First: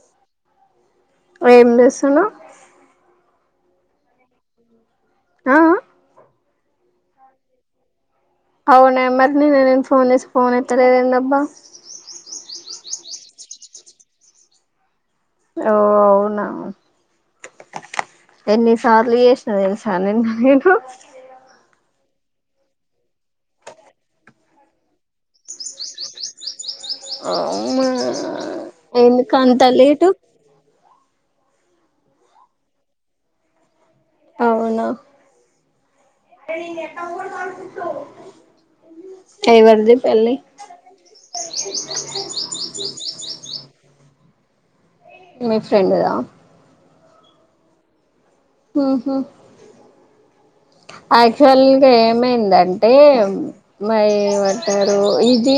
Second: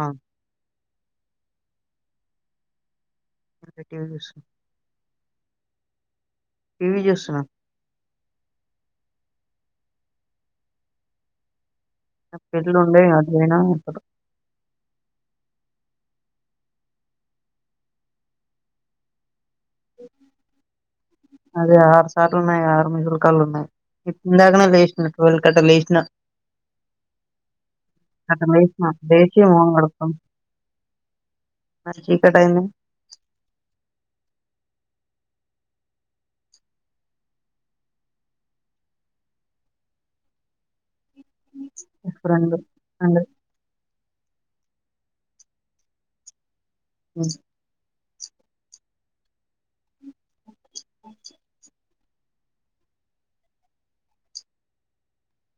ఆ ఏం చేస్తున్నావ్ లే టీ వి చూస్తున్న ఆఆ టి వీ చేూస్తున్నా ఫోన్ నెంబర్ కీ నిన్న నేను ఫోన్ చేస్తె ఫోన్ ఎత్తలేదండబ్బా పెల్లి ఉండే అట్వైనా అక్కడ ఓ అవునావు ఎన్నిసార్లు చేసి న తెలుసా నేను అదే ఆరు సార్లు ఉన్నాయి ఆరు నిమిషుల కాల్ ఉన్నాయి ఇప్పు ఇందాకనే లేసిన ట్వెల్ కట్టా లేసిన అవునా అట్ట లేసిన ఎందుకు లేసి అంత మొహం లేటు కడుక్కున్న చీకటైంది అవునా ఎవరిది పెళ్లి రెండు రెండు మీ ఫ్రెండ్దా ఉ ఉహు యాక్చువల్గా ఏమైందంటే మరి ఏమంటారు ఇది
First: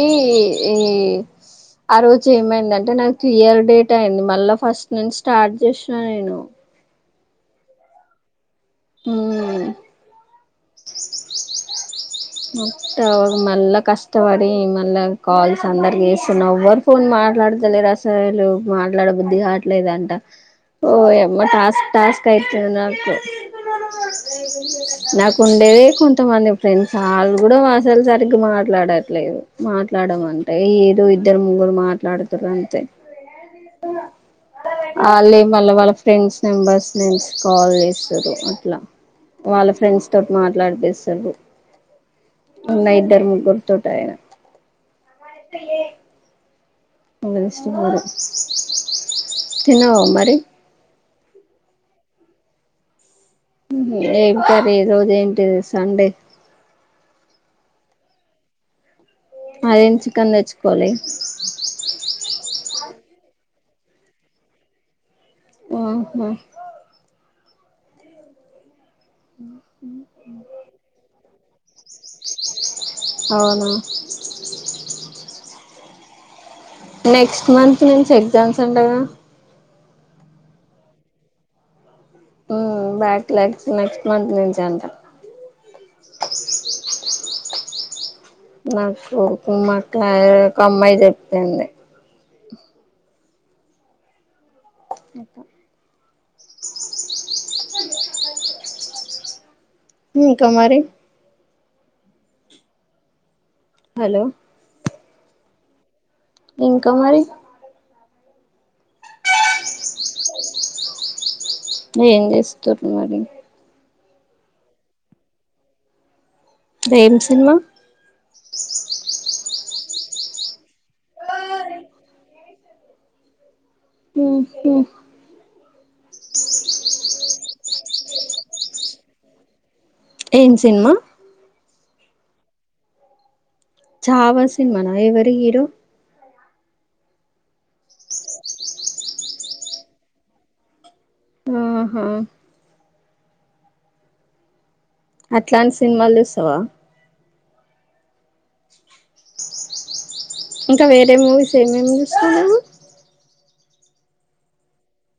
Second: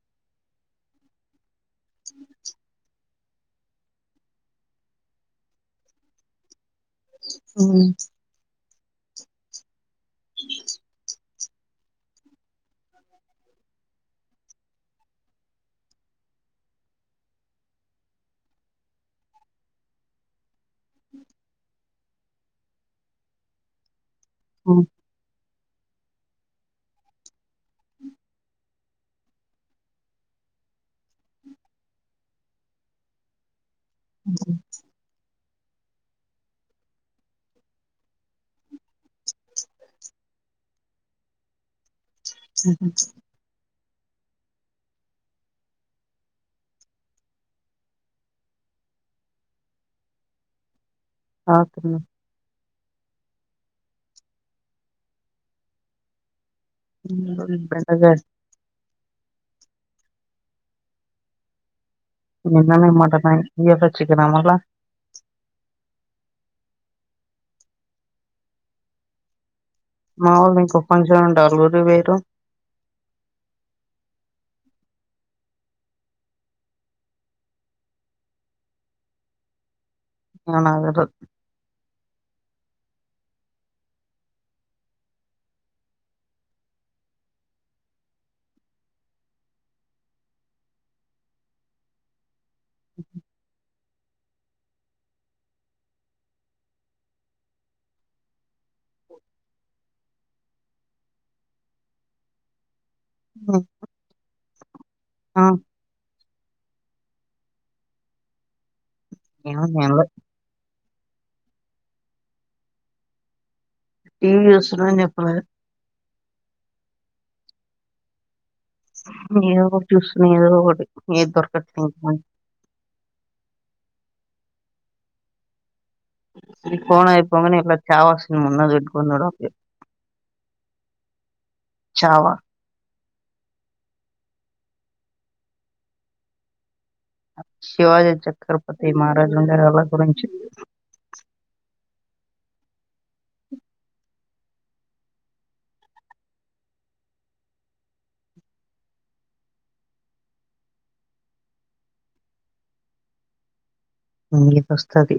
ఈ ఆ రోజు ఏమైందింటే నాకు క్లియర్ డేట్ అయింది మళ్ళా ఫస్ట్ నుంచి స్టార్ట్ చేసినా నేను మ్ మ్మ్ అ మత్త అ మళ్ళ కష్టపడి మళ కాల్స్ అందరిసున్నా ఒవ్వరు ఫోన్ మ మాట్లాడతలేరసలు మాట్లాడ బుద్ధి కావట్లేదంట ఓ యమ్మ టాస్క్ టాస్క్ అయితుంది నాకు హ్మ్. నాకు ఉండేదే కొంతమంది ఫ్రెండ్స్ వాళ్ళు కూడా వాసలు సరిగ్గా మాట్లాడట్లేదు మాట్లాడంటే ఏదో ఇద్దరు ముగ్గురు మా మాట్లాడుతుర్రు అంతే కీ మళ్ళ వాళ్ళ ఫ్రెండ్స్ నెంబర్స్ నుంచి కాల్ చేస్తురు అట్లా వాళ్ళ ఫ్రెండ్స్ తోటి మాట్లాడిపిస్తురు ఉన్నా ఇద్దరు ముగ్గురు [inaudible] ఎవళోస్తున్నారో తిన్నవామరి ఆ తిన్న ఏం కర్రీ ఈ రోజు ఏంటిది సండే ఎప్పుడన్నా గాని అదేంది చికెన్ తెచ్చుకోలే నిన్ననే మట్టన్ అయే ఈ రోజే చికెనా మల్ల ఆహా మా ఒళ్ళు ఇంకో ఫంక్షన్ ఉంటే అల్లుఊరికి పోయిల్లు అవునా నెక్స్ట్ మంత్ నుంచి ఎగ్జామ్స్ అంటగాా ఏమో నాకు తెల్వదు మ్మ్ బ్యాక్ లాగ్స్ నెక్స్ట్ మంత్ నుంచి అంట నాకు మా అక్క ఒక అమ్మాయి చెప్పింది నిప్పు అ ఇంకా మరి మ్మ్ హలో ఆ ఇంకా మరి ఎం ఉంది ఎం లే ఏం చేస్తురు మరి టీవీ చాస్తున్న అని చేపలే ఎం సినిమా ఏదో ఒకటి చూసున్నా ఏదో ఒకటి ఎం దొరకలేదు మంచి హుమ్ ఈ ఫోన్ అయిపోంగానే ఇంట్లో చావొస్తుంది అందరూ తిట్టుకుంటున్నారు ఏం సినిమా చావా చావా సినిమానా ఎవరు హీరో శివాజీ చక్రపతి మహారాజు గారులా గురించి ఆహా అట్లాంటి సినిమాలు చూసావా ఇంకా వేరే మూవీస్ ఏమేం చూస్తావు నువ్వు ఏది వస్తే అది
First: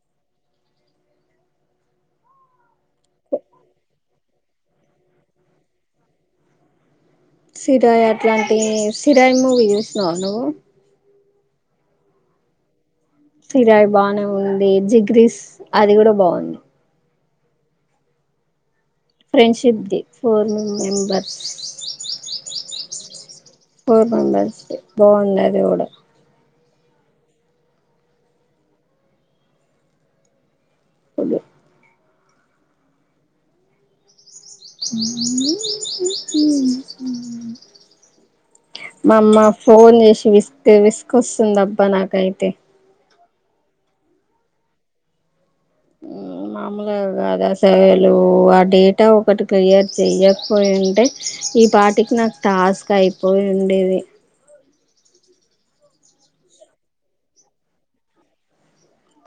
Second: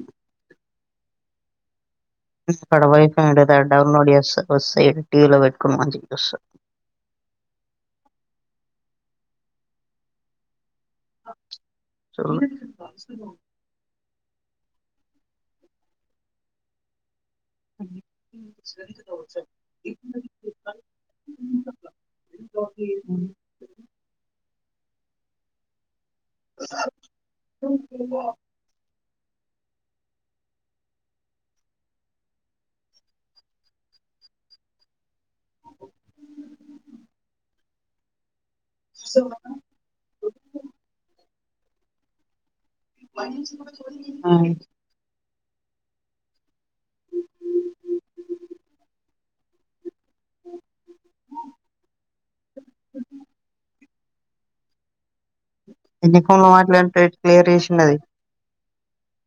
[unintelligible] డౌన్లోడ్ చేస్తా కోసేపు టీవీ లో పెట్టుకొని మంచిగా చూస్తా సిరాయ్ అట్లాంటి సిరాయ్ మూవీ చూసినవా నువ్వు చూడలే సిరాయి బానే ఉంది జిగ్రీస్ అది కూడా బాగుంది అ ఫ్రెండ్షిప్ ది ఫోర్ మెంబర్స్ ఇ పూర్వం బ్యాచిలర్ బాగుంది అది కూడా మా అమ్మ ఫోన్ చేసి విస్క్ విసుకొస్తుంది అబ్బా నాకైతే ఆ మామూలుగా కాదా అసలు ఆ డేటా ఒకటి క్లియర్ చెయకపోయింటే ఈ పాటికి నాకు టాస్క్ అయిపోయిఉండేది ఎన్ని కాల్ మాట్లాడితే క్లియర్ చేసిండది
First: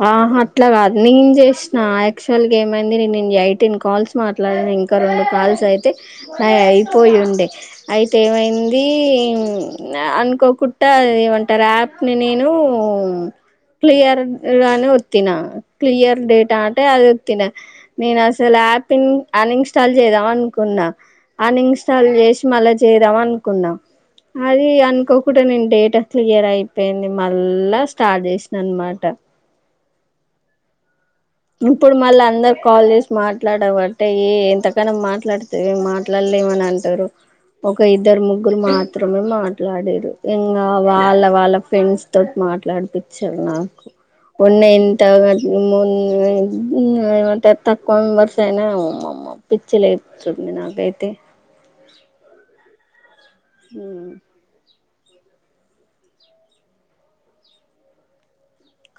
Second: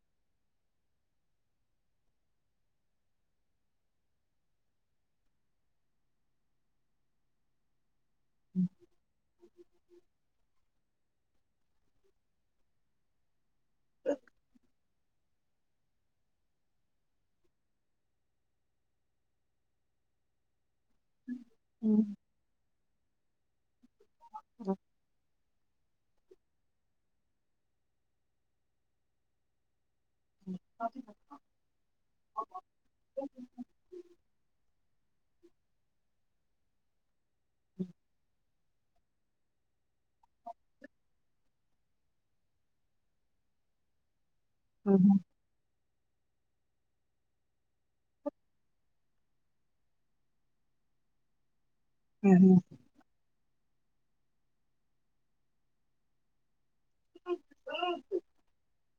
ఆ అట్లాగాదు నేను చేసినా యాక్చువల్ గా ఏమైంది నేను ఐటీన్ కాల్స్ మాట్లా ఇంకా రెండు కాల్స్ అయితే నై అయిపోయిండే అయితే ఏమైంది అనుకోకుడా ఏమంటారు యాప్ ని నేను క్లియర్ అని ఒత్తిన క్లియర్ డేటా అంటే అది ఒత్తిన నేను అసలు అప్ యూని అన్ ఇన్స్టాల్ చేద్దామనుకున్నా అన్ ఇన్స్టాల్ చేసి మల్ల చేద్దామనుకున్నా అది అనుకో ఇప్పు నేను డేటా క్లియర్ అయిపోయింది మళ్ళా స్టార్ట్ చేసిన అన్నమాట ఇప్పుడు మళ్ళీ అందరు కాల్ చేసి మాట్లాడవంటే ఏ ఎంతకనా మాట్లాడితే మాట్లాడ్ ఎవనంటారు ఒక ఇద్దరు ముగ్గురు మాత్రమే మాట్లాడిరు ఇంకా వాళ్ళ వాళ్ళ ఫ్రెండ్స్ తో మా మాట్లాడిపించారు నాకు ఉన్న ఎంత [unintelligible] ఏమంటే తక్కువ వర్ష [unintelligible] పిచ్ లేస్తది నాకైతే హ్మ్ హు హ్మ్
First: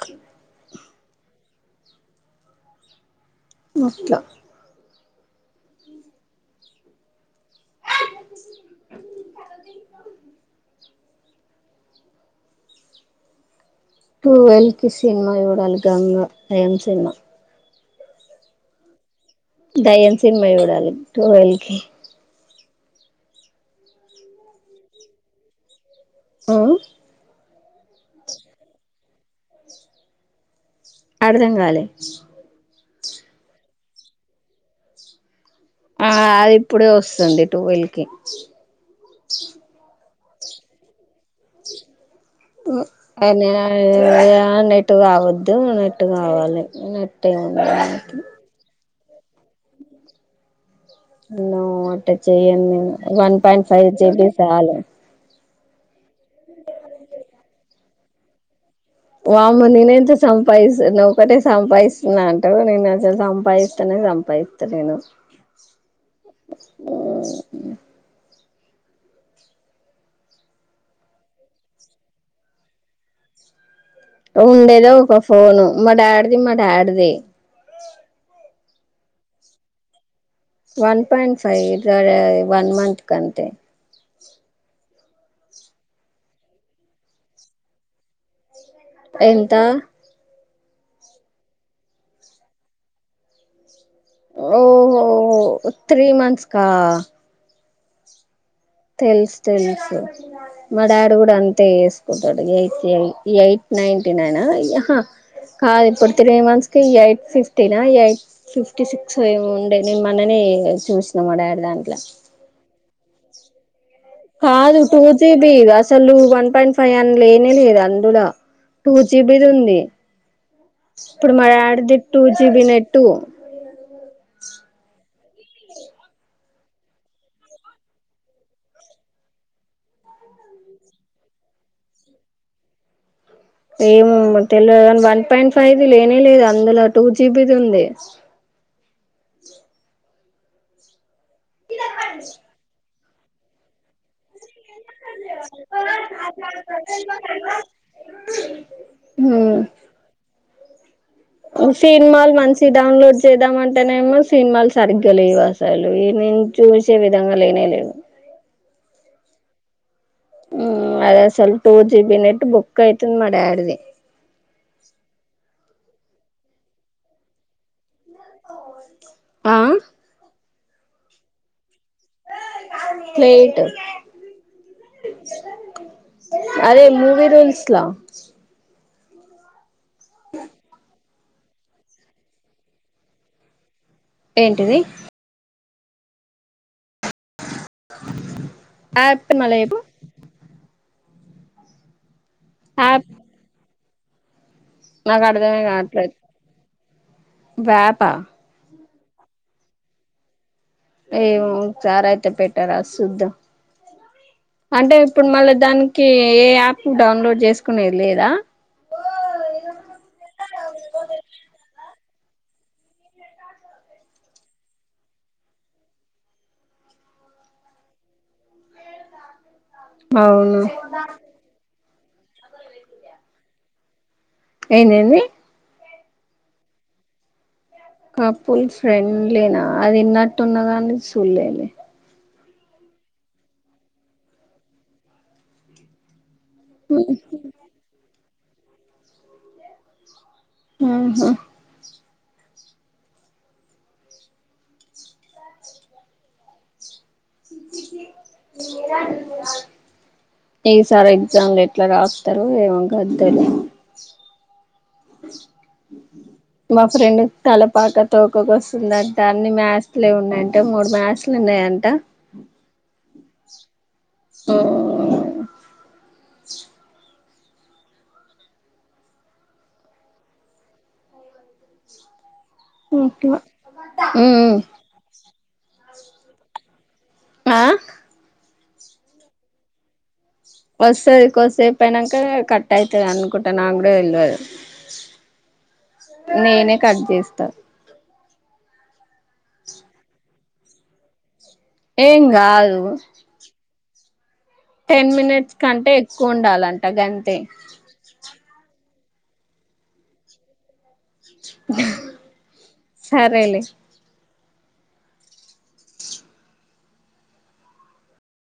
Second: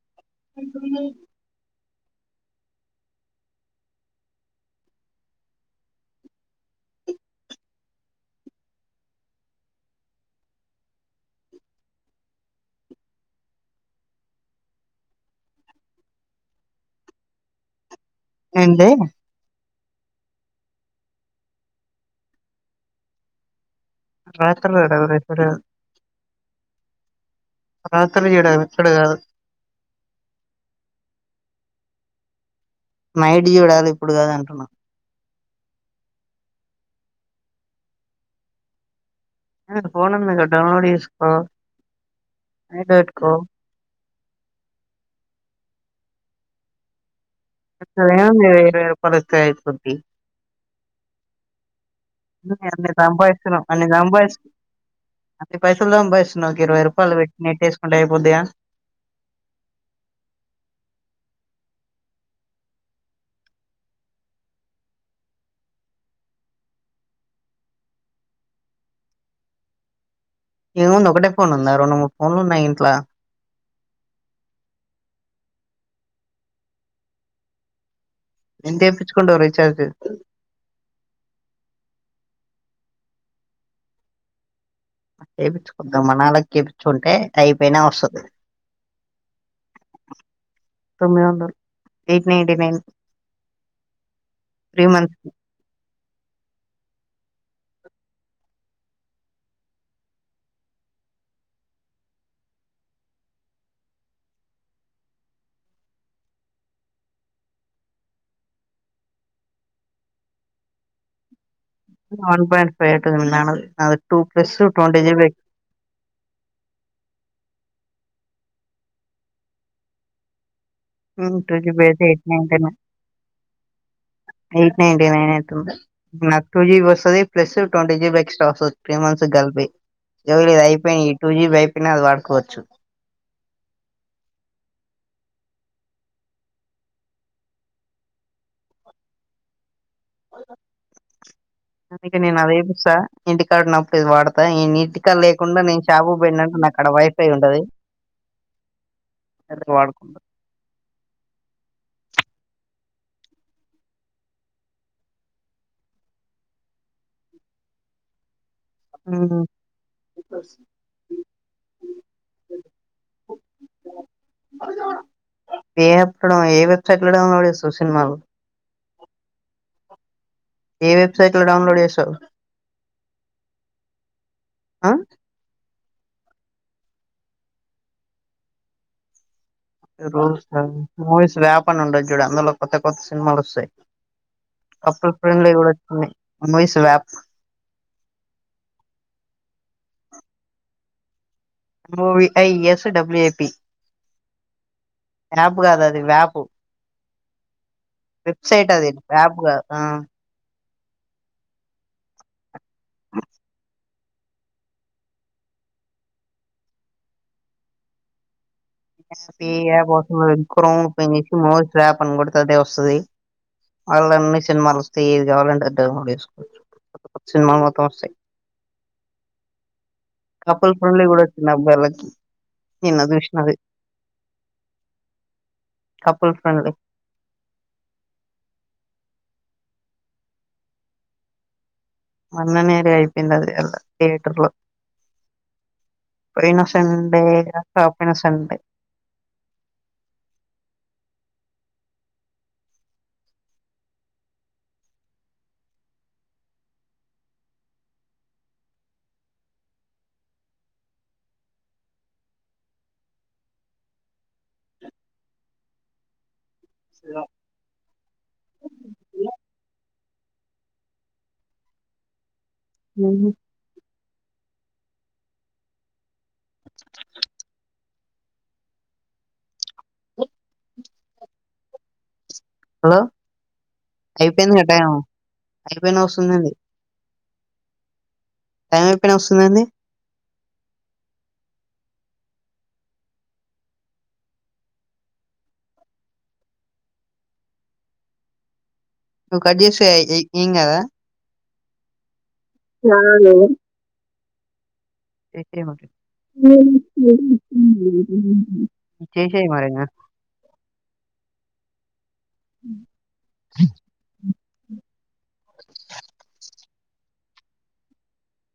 కు [unintelligible] వట్లా టువెల్వ్ కి సినిమా చూడాలి గంగ దెయ్యం సినిమా ఏంది దయ్యం సినిమా చూడాలి టువెల్ కి రాత్రిళ్లు [unintelligible] ఓ రాత్రి ఈడ [unintelligible] కాదు అడ్దంగాలే నైట్ చూడాలి ఇప్పుడు కాదు అంటున్నా ఆ అది ఇప్పుడే వస్తుంది టూవెల్ కి ఏ ఫోనుంది డౌన్లోడ్ చేసుకో నైట్ పెట్టుకో [unintelligible] నెట్టు కావద్దు నెట్టు కావాలి నె [unintelligible] నో అట్ట చెయ్యన్ నేను అన్ని వన్ సంపాదిస్తున్నాం పాయింట్ ఫైవ్ జీబి సాలు ఈ పైసలు సంపాయిస్సున్నావ్ ఒక ఇరవై రూపాయలు పెట్టి నెట్టు వేసుకుంటే అయిపోద్దిగా వామ్మో నేనెంత సంపాదిస్తున ఒకటే సంపాదిస్తున్నావ్ అంటావ్ నేను అసలు సంపాదిస్తన్నా. సంపాయిత్తలేను ఓహ్ ఏముంది ఒకటే ఫోన్ ఉందా రెండు మూడు ఫోన్లు ఉన్నాయి ఇంట్లో ఉండేదే ఒక ఫోను మా డాడ్ది మా డాడ్ ది ఎంత వేపిచ్చుకుంటావ్ recharge one point five [unintelligible] one month కు అంతే ఏపిచ్చుకుందాం మనాలకి ఏపిచ్చుకుంటే అయిపోయినా వస్తది ఎంత తొమ్మిదొందలు ఎయిట్ నైన్టీ నైన్ త్రీ ఓహో మంత్స్ కి త్రీ మంత్స్ కా తెలుసు తెలుసు మా డాడీ కూడా అంతే ఏసుకుంటాడు ఎయిటెల్ ఎ ఎయిట్ నైన్టీ నైనా కాదు ఇప్పుడు త్రీ మంత్స్ కి ఎయిట్ ఫిఫ్టీనా ఎయిట్ ఫిఫ్టీ సిక్స్ ఏమో ఉండే నేను మొన్ననే ఏంగా చూసినా మా డాడీ దాన్ వన్ పాయింట్ ఫైవ్ ఐటది మీ నాన్నది అది కాదు టూ జీ బి అసలు వన్ పాయింట్ ఫైవ్ అన్ లేనే లేదు అందుడా టూ జీ బీ దుంది ఇప్పుడు మా టూ జీబీ డాడీ ది అయితే two eight G ninety B nine net eight ninety nine నాకు టూ జీ బి వస్తది plus twenty G B extra వస్తది త్రీ మంత్స్ కు కలిపి [unintelligible] అయిపోయినా ఈ టూ జీ బీ అయిపోయినా అది వాడుకోవచ్చు ఏమో తెల్వదు [unintelligible] వన్ పాయింట్ ఫైవ్ లేనే లేదు అందులో టూ జీ బీ దుంది అందుకే నేను అది ఏపిస్తా ఇంటి కాడున్నప్పుడు ఇది వాడతా నే నీటికా లేకుండా నేను షాపు కు పోయినంటే నాకు అక్కడ వై ఫై ఉంటది అది వాడుకుంటా సినిమాలు మంచివి డౌన్లోడ్ చేద్దామంటేనేమో సినిమాలు సరిగ్గా లేవు అసలు ఈ నా నను చూసే విధంగా లేనేలేవు ఊహూ ఊ అది అసలు టూ జి బి నెట్ బొక్కైతుంది మా డాడ్ ది ఏ ఎత్తడం ఏ వెబ్సైట్లుడ సూ సినిమాలు ఆ ఏ వెబ్సైట్ లో డౌన్లోడ్ చేస్ ప్లేట్ ఆ అదే మూవి రూల్స్ లో [unintelligible] మూవీస్ వ్యాప్ అని ఉండద్ చూడు అందులో కొత్త కొత్త సినిమాలు వస్తాయి ఏంటిది అప్పుడు ఫ్రెమ్ లో కూడా వచ్చినై మూవీస్ లో యాప్ ఆప్ మలై చెప్పు ము వి is app W A P నాకు అప్ అర్థమే కాదు అది కావట్లేదు వ్యాప్ వ్యాపా వెబ్సైట్ అది అప్ కాదు ఆ ఏమో ఒకసార్ అయితే పెట్టార సుదాం అంటే ఇప్పుడు మళ్ళా దానికి ఏ యాప్ డౌన్లోడ్ చేసుకునేది లేదా [unintelligible] ఈ యాప్ అవసరం లేదు క్రోమ్ ని ఓపెన్ చేసి మోస్ యాప్ అని కూడా అదే వస్తది మళ్ళా అన్ని సినిమాలు వస్తాయ్ ఏది కావాలంటే అది డోలోడ్ చేసుకోవచ్చు సినిమాల్ మొత్తం వస్తాయ్ అవును కపుల్ ఫ్రెండ్లీ కూడా వచ్చింది అబ్బాయిలకి నిన్నా జూస్నా అది ఏందెంది కపుల్ ఫ్రెండ్లీ కపుల్ ఫ్రెండ్లీనా అది ఇన్నట్టున్నది గానీ చూడలేద్ లే మొన్ననే అది అయిపోయింది అది తియేటర్ లో పోయిన సండే [unintelligible] పోయిన సన్ ఉహూ ఎ సారి ఎగ్జామ్ లు ఎట్లా రాస్తారో ఏమో గంతేలే మా ఫ్రెండ్ తల పాక తోక కొస్తుందంట అన్నీ మ్యాస్ లే ఉన్నాయంట మూడు మ్యాస్ లున్నాయంట ఉహూ ఓ హలో అట్లా ఉమ్ ఐపోయింది గా టైము ఐపోయినా వస్తుందేంది ఆ టైం ఐపోయినా వస్తుందేండి వొసది కొద్దిసేపు అయినాంక కట్ అయితది అనుకుంటా నాకు కూడా తెల్వదు నేనే కట్ చేస్తా నువ్ కట్ జేస్తే ఏ ఏం కదా ఏం గాదు కాదు ఎక్కువ ఉండాలంట గంతే [unintelligible] చేసేయ్ మరి ఇంగ సరే లే